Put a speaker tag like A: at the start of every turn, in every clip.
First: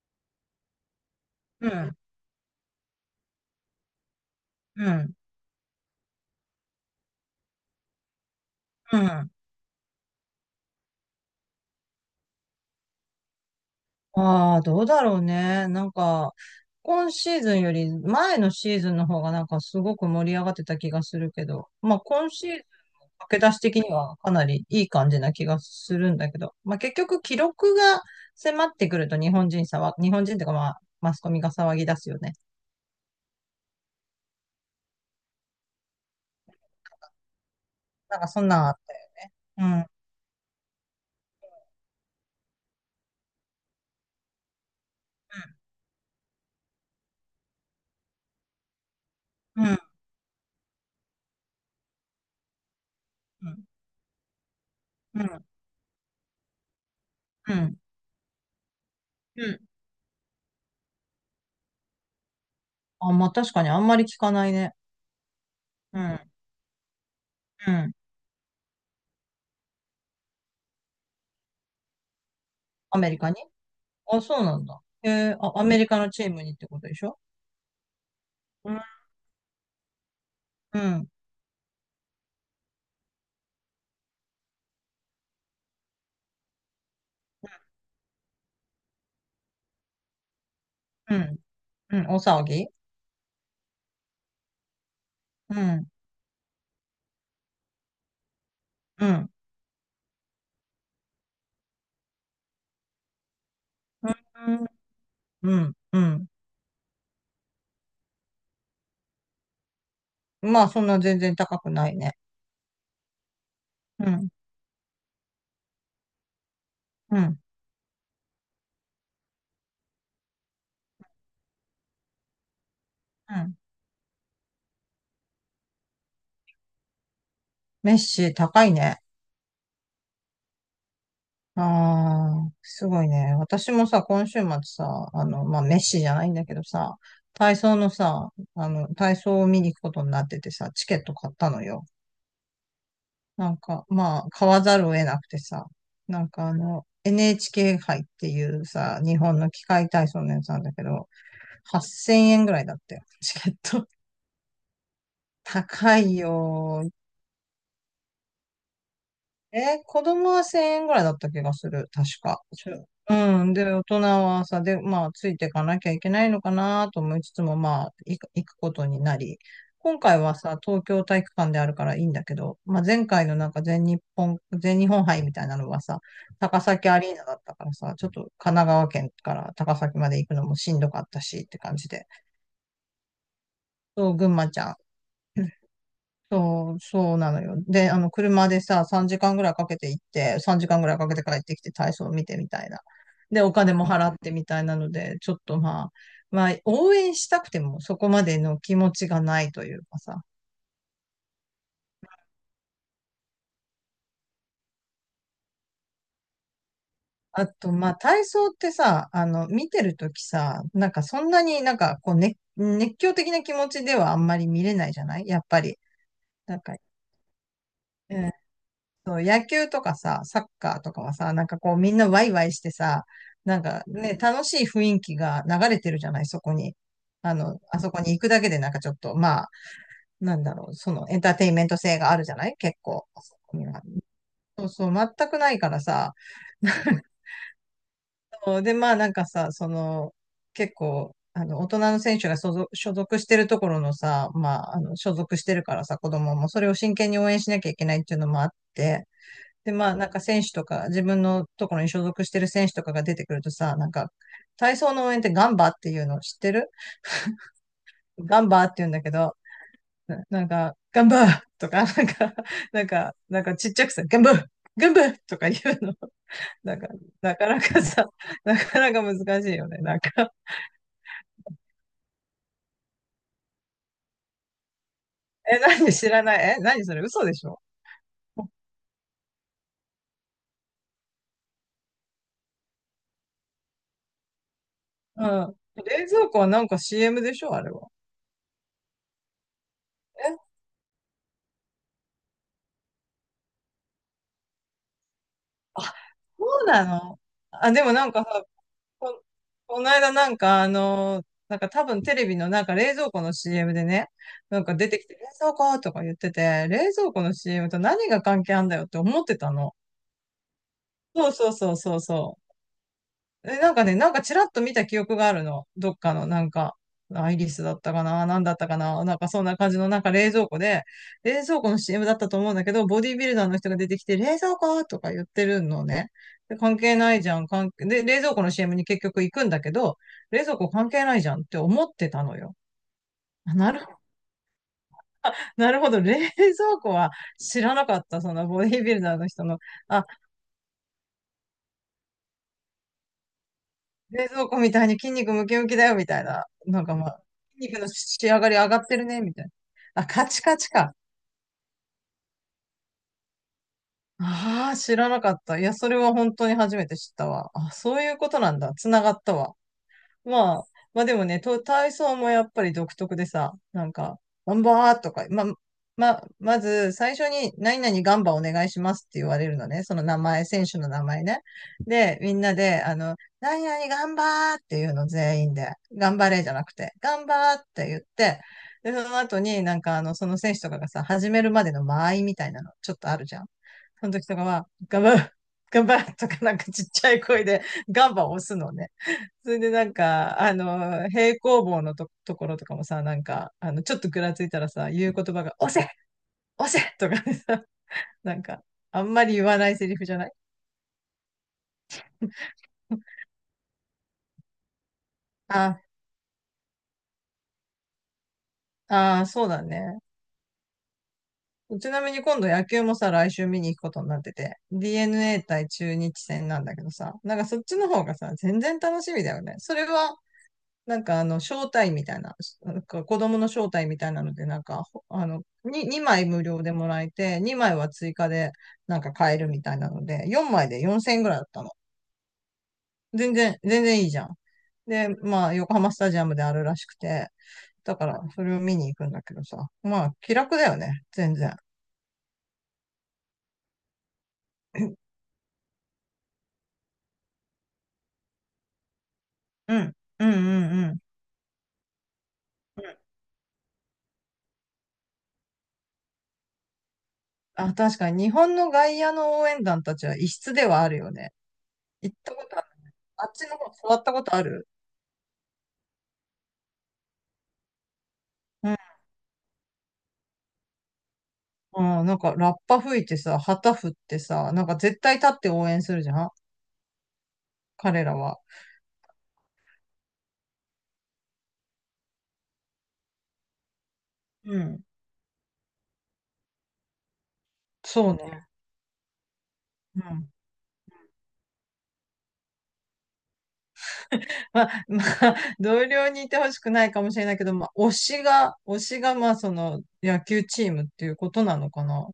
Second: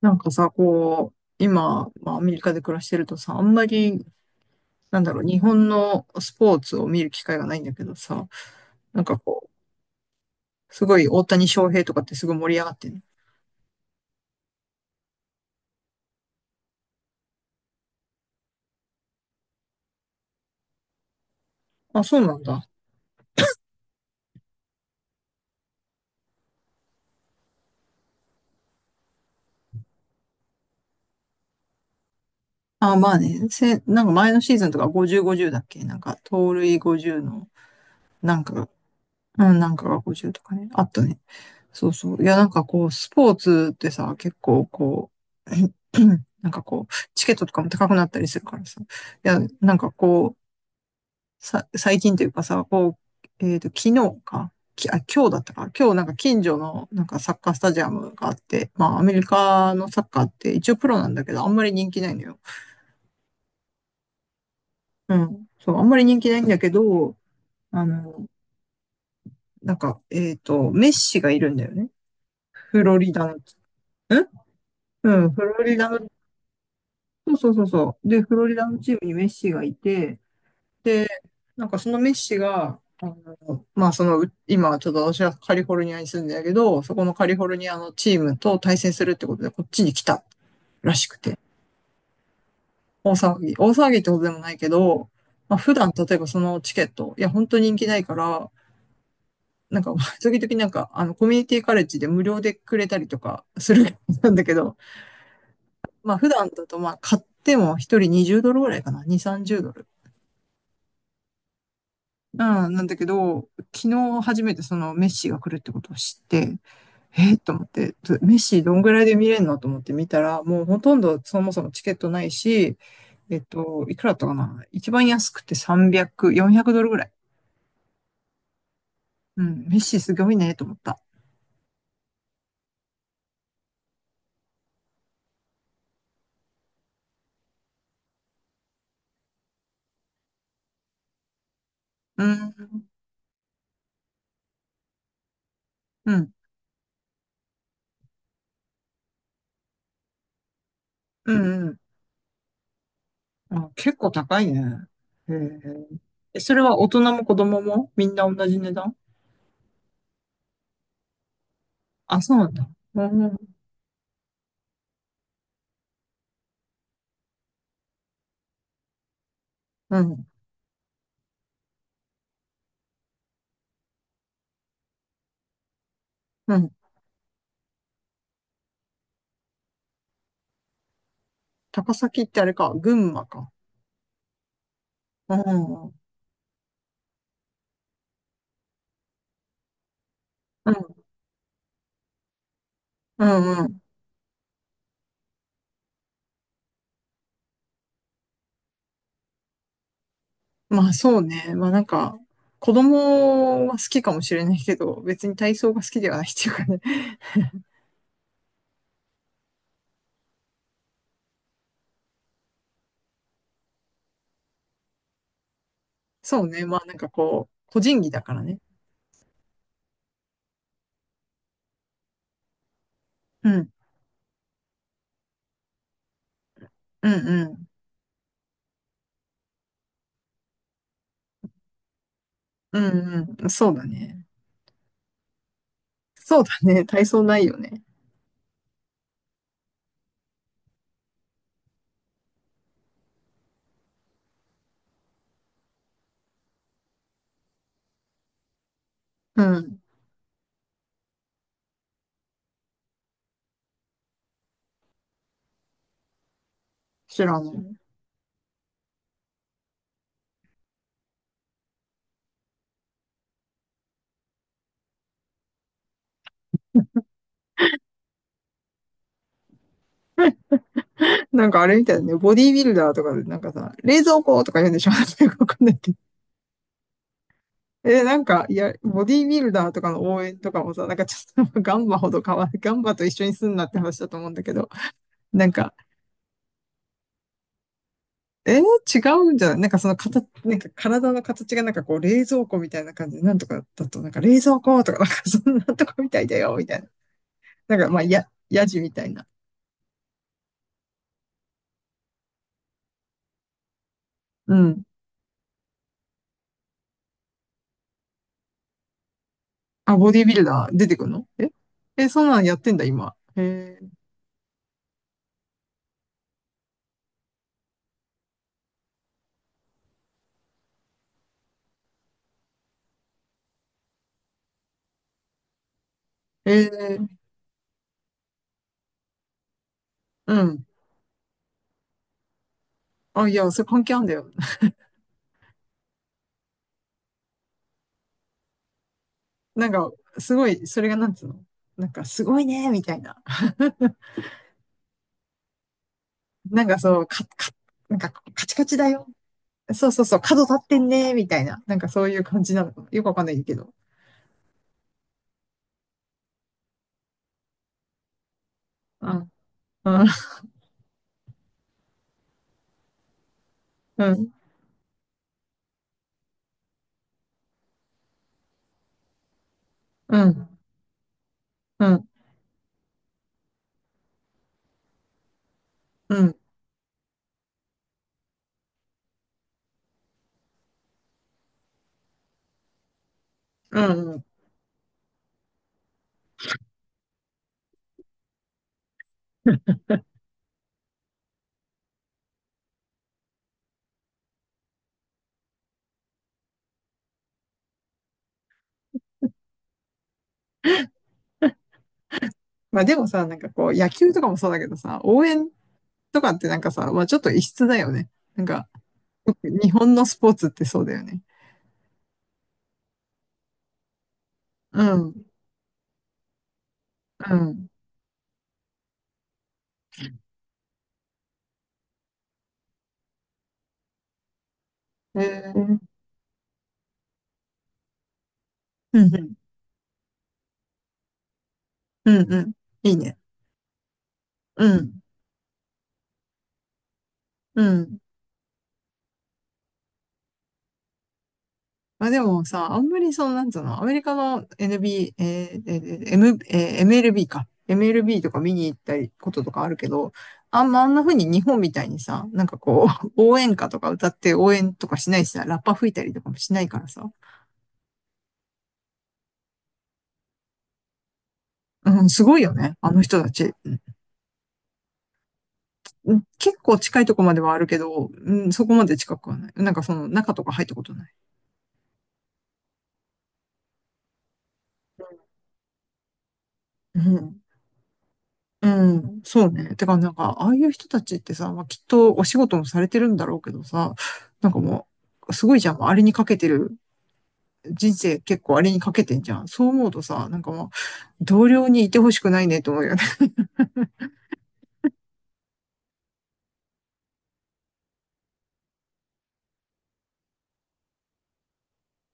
A: なんかさ、こう、
B: う
A: 今、
B: ん、
A: まあ、アメリカで暮らしてるとさ、あんまり、
B: う
A: なんだ
B: ん、
A: ろう、日本のスポーツを見る機会がないんだけどさ、
B: う
A: なんか
B: ん。
A: こう、すごい大谷翔平とかってすごい盛り上がってる。
B: ああ、どうだろうね。なんか、今シーズンより前のシーズンの方がなんかすごく盛り上がってた気がするけど、まあ
A: あ、そう
B: 今
A: なん
B: シーズン
A: だ。
B: 駆け出し的にはかなりいい感じな気がするんだけど、まあ結局記録が迫ってくると日本人とかまあマスコミが騒ぎ出すよね。
A: あ、まあね、なんか前のシーズンとか50、50だっけなんか、盗塁50の、
B: なんか
A: な
B: そ
A: ん
B: ん
A: か
B: なん
A: が、
B: あったよ。
A: うん、
B: う
A: な
B: ん、
A: ん
B: うん、
A: かが50とかね、あったね。そうそう。いや、なんかこう、スポーツってさ、結構こう、なんかこう、チケットとかも高くなったりするからさ、いや、
B: う
A: なん
B: ん、
A: かこう、最近というかさ、こう、
B: うん、
A: 昨日か、あ、今日だったか、今日なんか近所のなんかサッカー
B: う
A: スタ
B: ん。
A: ジアムがあって、まあアメリ
B: うん。
A: カのサッカーって一応プロなんだけど、あんまり人気ないのよ。
B: あ、まあ確かにあんまり聞かないね。
A: うん。そう、あんま
B: う
A: り人
B: ん、
A: 気ないんだけど、
B: う
A: あ
B: ん。
A: の、なんか、メッシがいるんだよね。フロ
B: アメ
A: リ
B: リ
A: ダ
B: カ
A: の、
B: あ、そうなんだ。へえ、
A: フ
B: あ、
A: ロ
B: ア
A: リ
B: メリ
A: ダ
B: カ
A: の、
B: のチームにってことでしょ？
A: そうそうそうそう。で、フロリダ
B: う
A: の
B: ん、
A: チームにメッシがいて、
B: う
A: で、
B: ん、
A: なんかそのメッシが、あの、まあその、今ちょっと私はカリフォルニアに住んでるけど、そこのカリフォルニアのチームと対戦するってことでこっちに来たらし
B: う
A: くて、
B: ん、うん、お騒ぎ。
A: 大騒ぎ。大騒ぎってことでもないけど、ま
B: う
A: あ普
B: ん、
A: 段例えばそのチケット、いや本当人気ないから、
B: うん、
A: なんか 時々なんかあのコミュニティカレッジで無料でくれたりとかする なん
B: う
A: だけ
B: ん、
A: ど、
B: うん。う
A: まあ
B: ん。
A: 普段だとまあ買っても一人20ドルぐらいかな、2、30ドル。
B: まあ、そんな全然高くないね。
A: うん、なんだけど、昨
B: う
A: 日
B: ん、
A: 初めてそのメッシが来るってことを知って、
B: う
A: えー、
B: ん、
A: と思って、メッシどんぐらいで見れるの？と思って見たら、もうほとんどそもそもチケットないし、
B: うん。
A: いくらだったかな、一番安くて300、400ドルぐらい。
B: メッシ高いね。
A: うん、メッシすごいね、と思った。
B: ああ、すごいね。私もさ、今週末さ、あの、まあ、メッシじゃないんだけどさ、体操のさ、あの、体操を見に行くことになっててさ、チケット買ったのよ。
A: うん、
B: なんか、まあ、買わざるを得なくてさ、
A: う
B: なん
A: ん、
B: かあの、NHK 杯っていうさ、日本の器械体操のやつなんだけど、
A: うん、うん。
B: 8000円ぐらいだったよ、チケッ
A: あ、
B: ト。
A: 結構高いね。へ ー
B: 高い
A: え、それは大
B: よ。
A: 人も子供もみんな同じ値段？
B: え、子供は1000円ぐらいだった気がする、確
A: あ、そう
B: か。
A: なんだ。うん、
B: うん。で、大人はさ、で、まあ、ついていかなきゃいけないのかなと思いつつも、まあ、行くことになり、今
A: う
B: 回
A: ん、
B: はさ、東京体育館であるからいいんだけど、まあ、前回のなんか全日本杯みたいなのはさ、
A: う
B: 高
A: ん。
B: 崎アリーナだったからさ、ちょっと神奈川県から高崎まで行くのもしんどかったしって感じ
A: 高
B: で、
A: 崎ってあれか、群馬か。
B: そう、群馬ちゃん。
A: うん、うん、
B: そう、そうなのよ。で、あの、車でさ、3時間ぐらいかけて行って、3時間ぐらいかけて帰ってきて体操見てみたいな。
A: う
B: で、お
A: んう
B: 金
A: ん。
B: も払ってみたいなので、ちょっとまあ、まあ、応援したくてもそこまでの気持ちがないというかさ。
A: まあそうね。まあなんか、子供は好きかもしれないけど、別に体操が好きではないっていうかね。
B: あと、まあ、体操ってさ、あの、見てるときさ、なんかそんなになんかこう、ね、熱狂的な気持ちではあんまり見れないじゃないやっぱり。
A: そう
B: なん
A: ね。
B: か、
A: まあなんかこう、個人技
B: う
A: だ
B: ん
A: からね。
B: その野球とかさ、サッカーとかはさ、なんかこうみんなワイワイしてさ、
A: う
B: なん
A: ん。
B: かね、楽しい雰囲気が流れてるじゃない、そこに。
A: うん
B: あ
A: う
B: の、
A: ん。
B: あそこに行くだけでなんかちょっと、まあ、なんだろう、そのエンターテインメント性があるじゃない結
A: う
B: 構。あ
A: ん
B: そ
A: うん。
B: こに
A: そう
B: は。
A: だね。
B: そうそう、全くないからさ。
A: そうだね。体 操ないよね。
B: そうで、まあなんかさ、その、結構、あの、大人の選手が所属してるところのさ、まあ、あの、所属してるからさ、子供もそれを真剣に応援しなきゃいけないっていうのもあって、
A: う
B: で、
A: ん。
B: まあ、なんか選手とか、自分のところに所属してる選手とかが出てくるとさ、なんか、体操の応援ってガンバっていうの知ってる？
A: 知らない。
B: ガンバって言うんだけど、なんか、ガンバー とか、なんかちっちゃくさ、ガンバーガンバーとか言うの。なんか、なかなかさ、なかなか難しいよね。なんか、
A: なんかあれみたいだね。ボディービルダーとかでなんかさ、冷蔵庫とか言うんでしょ？ なんかよく わ か
B: え、
A: んないけ
B: 何？
A: ど。
B: 知らない？え、何それ？嘘でしょ？
A: え、なんか、いや、ボディービルダーとかの応援とかもさ、なんかちょっと ガンバほど変わる。ガンバと一緒にすんなって話だと思うんだけど、
B: う
A: なん
B: ん。
A: か、
B: 冷蔵庫はなんか CM でしょ、あれは。
A: 違うんじゃない？なんかその形、
B: え、
A: なんか体の形がなんかこう冷蔵庫みたいな感じで、なんとかだと、なんか冷蔵庫とか、なんかそんな
B: あ、
A: とこみたいだ
B: そ
A: よ、み
B: う
A: たい
B: な
A: な。
B: の？あ、
A: なん
B: で
A: か
B: も
A: まあ、
B: なんかさ、
A: やじみたい
B: こ、
A: な。
B: この間なんかあの、なんか多分テレビのなんか冷蔵庫の CM でね、
A: う
B: なんか
A: ん。
B: 出てきて冷蔵庫とか言ってて、冷蔵庫の CM と何が関係あんだよって思ってたの。
A: あ、ボディービルダー出てくるの？
B: そう
A: え
B: そうそうそう
A: え、そんな
B: そ
A: んや
B: う。
A: ってんだ、今。
B: え、なん
A: へ
B: かね、なんかちらっと見た記憶があるの。どっかの、なんか、アイリスだったかな、なんだったかな、なんかそんな感じの、なんか冷蔵庫で、冷蔵庫の CM だったと思うんだけど、ボディービルダーの人が出てきて、冷蔵庫とか言ってるのね。
A: え、
B: で、
A: へ
B: 関係
A: え
B: ないじゃん、関係、で、冷蔵庫の CM に結局行くんだけど、
A: う
B: 冷蔵
A: ん。
B: 庫関係ないじゃんって思ってたのよ。
A: あ、いや、
B: あ、
A: それ
B: なる
A: 関
B: ほ
A: 係
B: ど、
A: あんだよ。
B: なるほど、冷蔵庫は知らなかった、そのボディービルダーの人の。
A: なんか、
B: あ、
A: すごい、それがなんつうの？なんか、すごいね、みたいな。
B: 冷蔵庫みたいに筋肉ムキムキだよ、みたいな。
A: なんか
B: なんか
A: そう、
B: まあ、筋肉の
A: なんか、
B: 仕上
A: カ
B: が
A: チ
B: り
A: カ
B: 上
A: チ
B: がっ
A: だ
B: てる
A: よ。
B: ね、みたい
A: そう
B: な。
A: そう
B: あ、
A: そう、
B: カ
A: 角
B: チ
A: 立
B: カ
A: っ
B: チ
A: てん
B: か。
A: ね、みたいな。なんかそういう感じなのかな。よくわかんないけど。
B: ああ、知らなかった。いや、それは本当に初めて知ったわ。あ、そういうことなんだ。つながったわ。
A: うん、
B: まあ、まあでもね、と体操もやっぱり独特でさ、なん
A: う
B: か、
A: ん、
B: ガンバーとか、まあ、まず最初に何々ガンバお願いしますって言われるのね。その名
A: う
B: 前、
A: ん、
B: 選手の名前ね。
A: うん、
B: で、みんなで、あの、何々ガンバーっていうの全員で、頑
A: う
B: 張
A: ん、
B: れじゃなくて、ガンバーって言って、で、その後になんかあの、その選手とかがさ、始めるまでの間合いみたいなのちょっとあるじゃん。
A: う
B: その
A: ん。
B: 時とかは、ガンバー、ガンバーとかなんかちっちゃい声でガンバを押すのね。それでなんか、あの、平行棒のところとかもさ、なんか、あの、ちょっとぐらついたらさ、言う言葉が、押せ押せとかでさ、なんか、あんまり言わないセリフじゃない？
A: まあでも さ、なんかこう、野球とかもそうだけどさ、応援
B: あ、
A: とかってなんかさ、まあちょっと異質だよね。なんか、
B: ああ、そうだ
A: 日本
B: ね。
A: のスポーツってそうだよね。
B: ちなみに今度野球もさ、来週見に行くことになってて、
A: うん、
B: DNA 対中日戦なんだけどさ、
A: う
B: なんかそっ
A: ん。
B: ちの方がさ、全然楽しみだよね。それはなんかあの、招待みたいな、なんか子供の招待みたいなので、なんか、あの、
A: えー、うん、
B: に2枚無料でもらえて、2枚は追加でな
A: う
B: んか買
A: ん、
B: えるみたいなので、4枚で4000円ぐらいだったの。
A: うん、うん。いいね。
B: 全然、全然いいじゃん。
A: うん、
B: で、まあ、横浜スタジアムであるらしくて、
A: う
B: だ
A: ん。
B: から、それを見に行くんだけどさ、まあ、気楽だよね、全然。
A: まあでもさ、あんまりその、なんつうの、アメリカの
B: うん、
A: NB、M MLB か。MLB とか見に行ったりこととかある
B: う
A: け
B: ん、
A: ど、
B: うん、
A: あ
B: う
A: ん
B: ん、
A: な風に日本みたいにさ、なんか
B: う
A: こ
B: ん。
A: う、応援歌とか歌って応援とかしないしさ、ラッパ吹いたりとかもしないからさ。
B: あ、確かに、日本の外野の応援団たちは異質ではあるよね。
A: うん、
B: 行っ
A: す
B: た
A: ごい
B: こ
A: よ
B: とある。
A: ね、あの人
B: あ
A: た
B: っち
A: ち。
B: の方、座ったことある？
A: うん、結構近いとこまではあるけど、うん、そこまで近くはない。なんかその中とか入ったことない。
B: うん、なんかラッパ吹いてさ、旗振ってさ、なんか絶対立って応援するじゃん、
A: うん
B: 彼らは。
A: うん、そうね。てか、なんか、ああいう人たちってさ、まあ、きっとお仕事もされてるんだろうけどさ、なんか
B: うん。
A: もう、すごいじゃん。もうあれにかけてる。人
B: そう
A: 生結
B: ね。
A: 構あれにかけてんじゃん。そう思うと
B: う
A: さ、
B: ん。
A: なんかもう、同僚にいてほしくないねと思うよね。
B: まあ、まあ、同僚にいてほしくないかもしれないけど、まあ、推しが、まあ、その、野球チームっていうことなのかな。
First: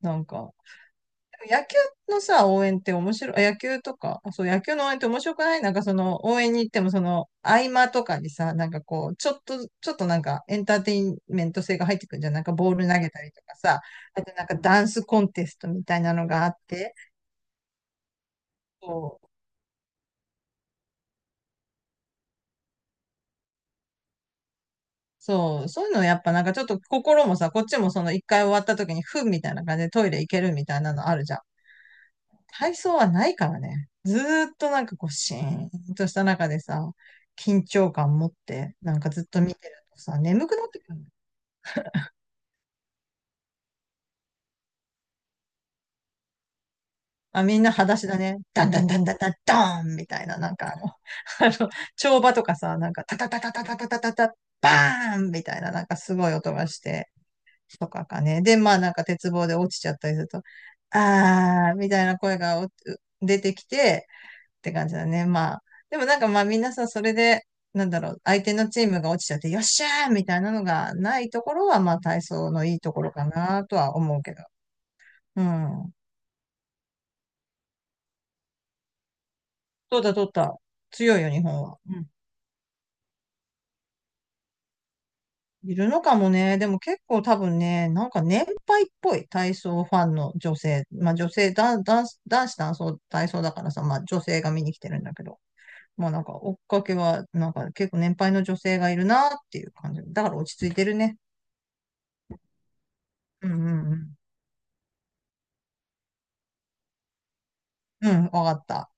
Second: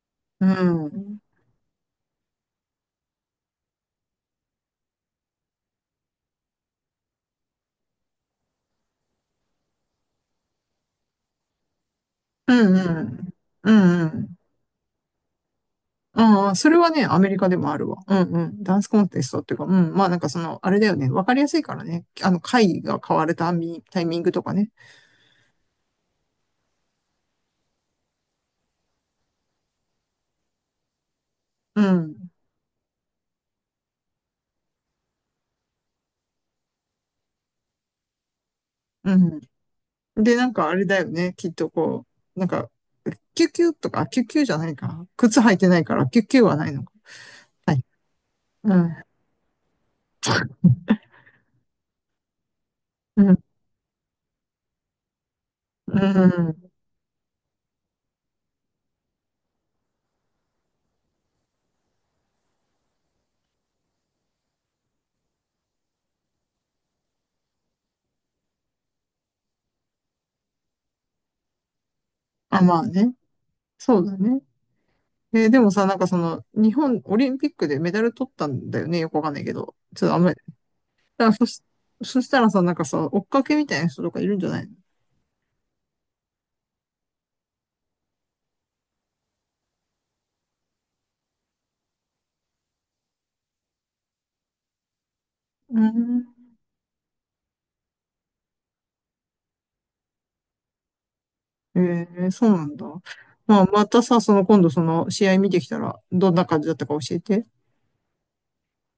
B: なん
A: う
B: か、
A: ん。
B: 野球のさ、応援って面白い、あ野球とか、あそう、野球の応援って面白くない？なんかその、応援に行ってもその、合間とかにさ、なんかこう、ちょっとなんか、エンターテインメント性が入ってくるんじゃん。なんか
A: う
B: ボー
A: ん
B: ル投
A: う
B: げたり
A: ん。
B: とか
A: う
B: さ、
A: んう
B: あと
A: ん。
B: なんかダンスコンテストみたいなのがあ
A: ああ、
B: っ
A: それは
B: て、
A: ね、アメリカでもあるわ。うんうん。ダンスコンテ
B: そう、
A: ストっていうか、うん。まあなんかその、あれだよね。わかりやすいからね。あの、会が変わるタイミングとかね。
B: そう、そういうのやっぱなんかちょっと心もさ、こっちもその、一回終わった時に、ふんみたいな感じでトイレ行けるみたいなのあるじゃん。
A: うん。
B: 体操はないからね。ずーっとなんかこう、シーンとした中でさ、緊張感持って、なんか
A: う
B: ずっ
A: ん。
B: と見てるとさ、
A: で、な
B: 眠
A: ん
B: くな
A: か
B: っ
A: あ
B: て
A: れ
B: くる
A: だ
B: の。
A: よね。きっとこう、なんか、キュキュとか、キュキュじゃないか。靴履いてないから、キュキュはないのか。
B: あ、みん
A: は
B: な
A: い。
B: 裸足だね。ダン
A: う
B: ダン
A: ん。
B: ダンダンダンダーンみたいな、なんかあの、あの、跳馬とかさ、なんかタタ
A: う
B: タ
A: ん。
B: タタタタタタタ、バーンみたいな、なんか
A: う
B: すごい音が
A: ん。
B: して、とかかね。で、まあなんか鉄棒で落ちちゃったりすると、あーみたいな声が出てきて、って感じだね。まあ、でもなんかまあみんなさ、それで、なんだろう、相手のチームが落ちちゃって、よっしゃーみたいなのがないところは、まあ体操
A: あ、
B: のい
A: ま
B: い
A: あ
B: ところ
A: ね。
B: かなとは
A: そうだ
B: 思うけ
A: ね。
B: ど。う
A: えーでもさ、
B: ん。
A: なんかその、日本オリンピックでメダル取ったんだよね。よくわかんないけど。
B: どう
A: ちょっ
B: だ
A: とあん
B: どう
A: まり。
B: だ。強い
A: だ
B: よ、
A: から
B: 日本は。うん。
A: そしたらさ、なんかさ、追っかけみたいな人とかいるんじゃないの？
B: いるのかもね。でも結構多分ね、なんか年配っぽい体操ファンの女性。まあ女性、男子体操、体操だからさ、まあ女性が見に来てるんだけど。
A: う
B: まあなん
A: ん。
B: か追っかけは、なんか結構年配の女性がいるなっていう感じ。だから落ち着いてるね。
A: えー、そうなんだ。
B: うんう
A: まあ、ま
B: んう
A: た
B: ん。
A: さ、その今度その試合見てきたら、どんな感じだったか教えて。
B: うん、わかった。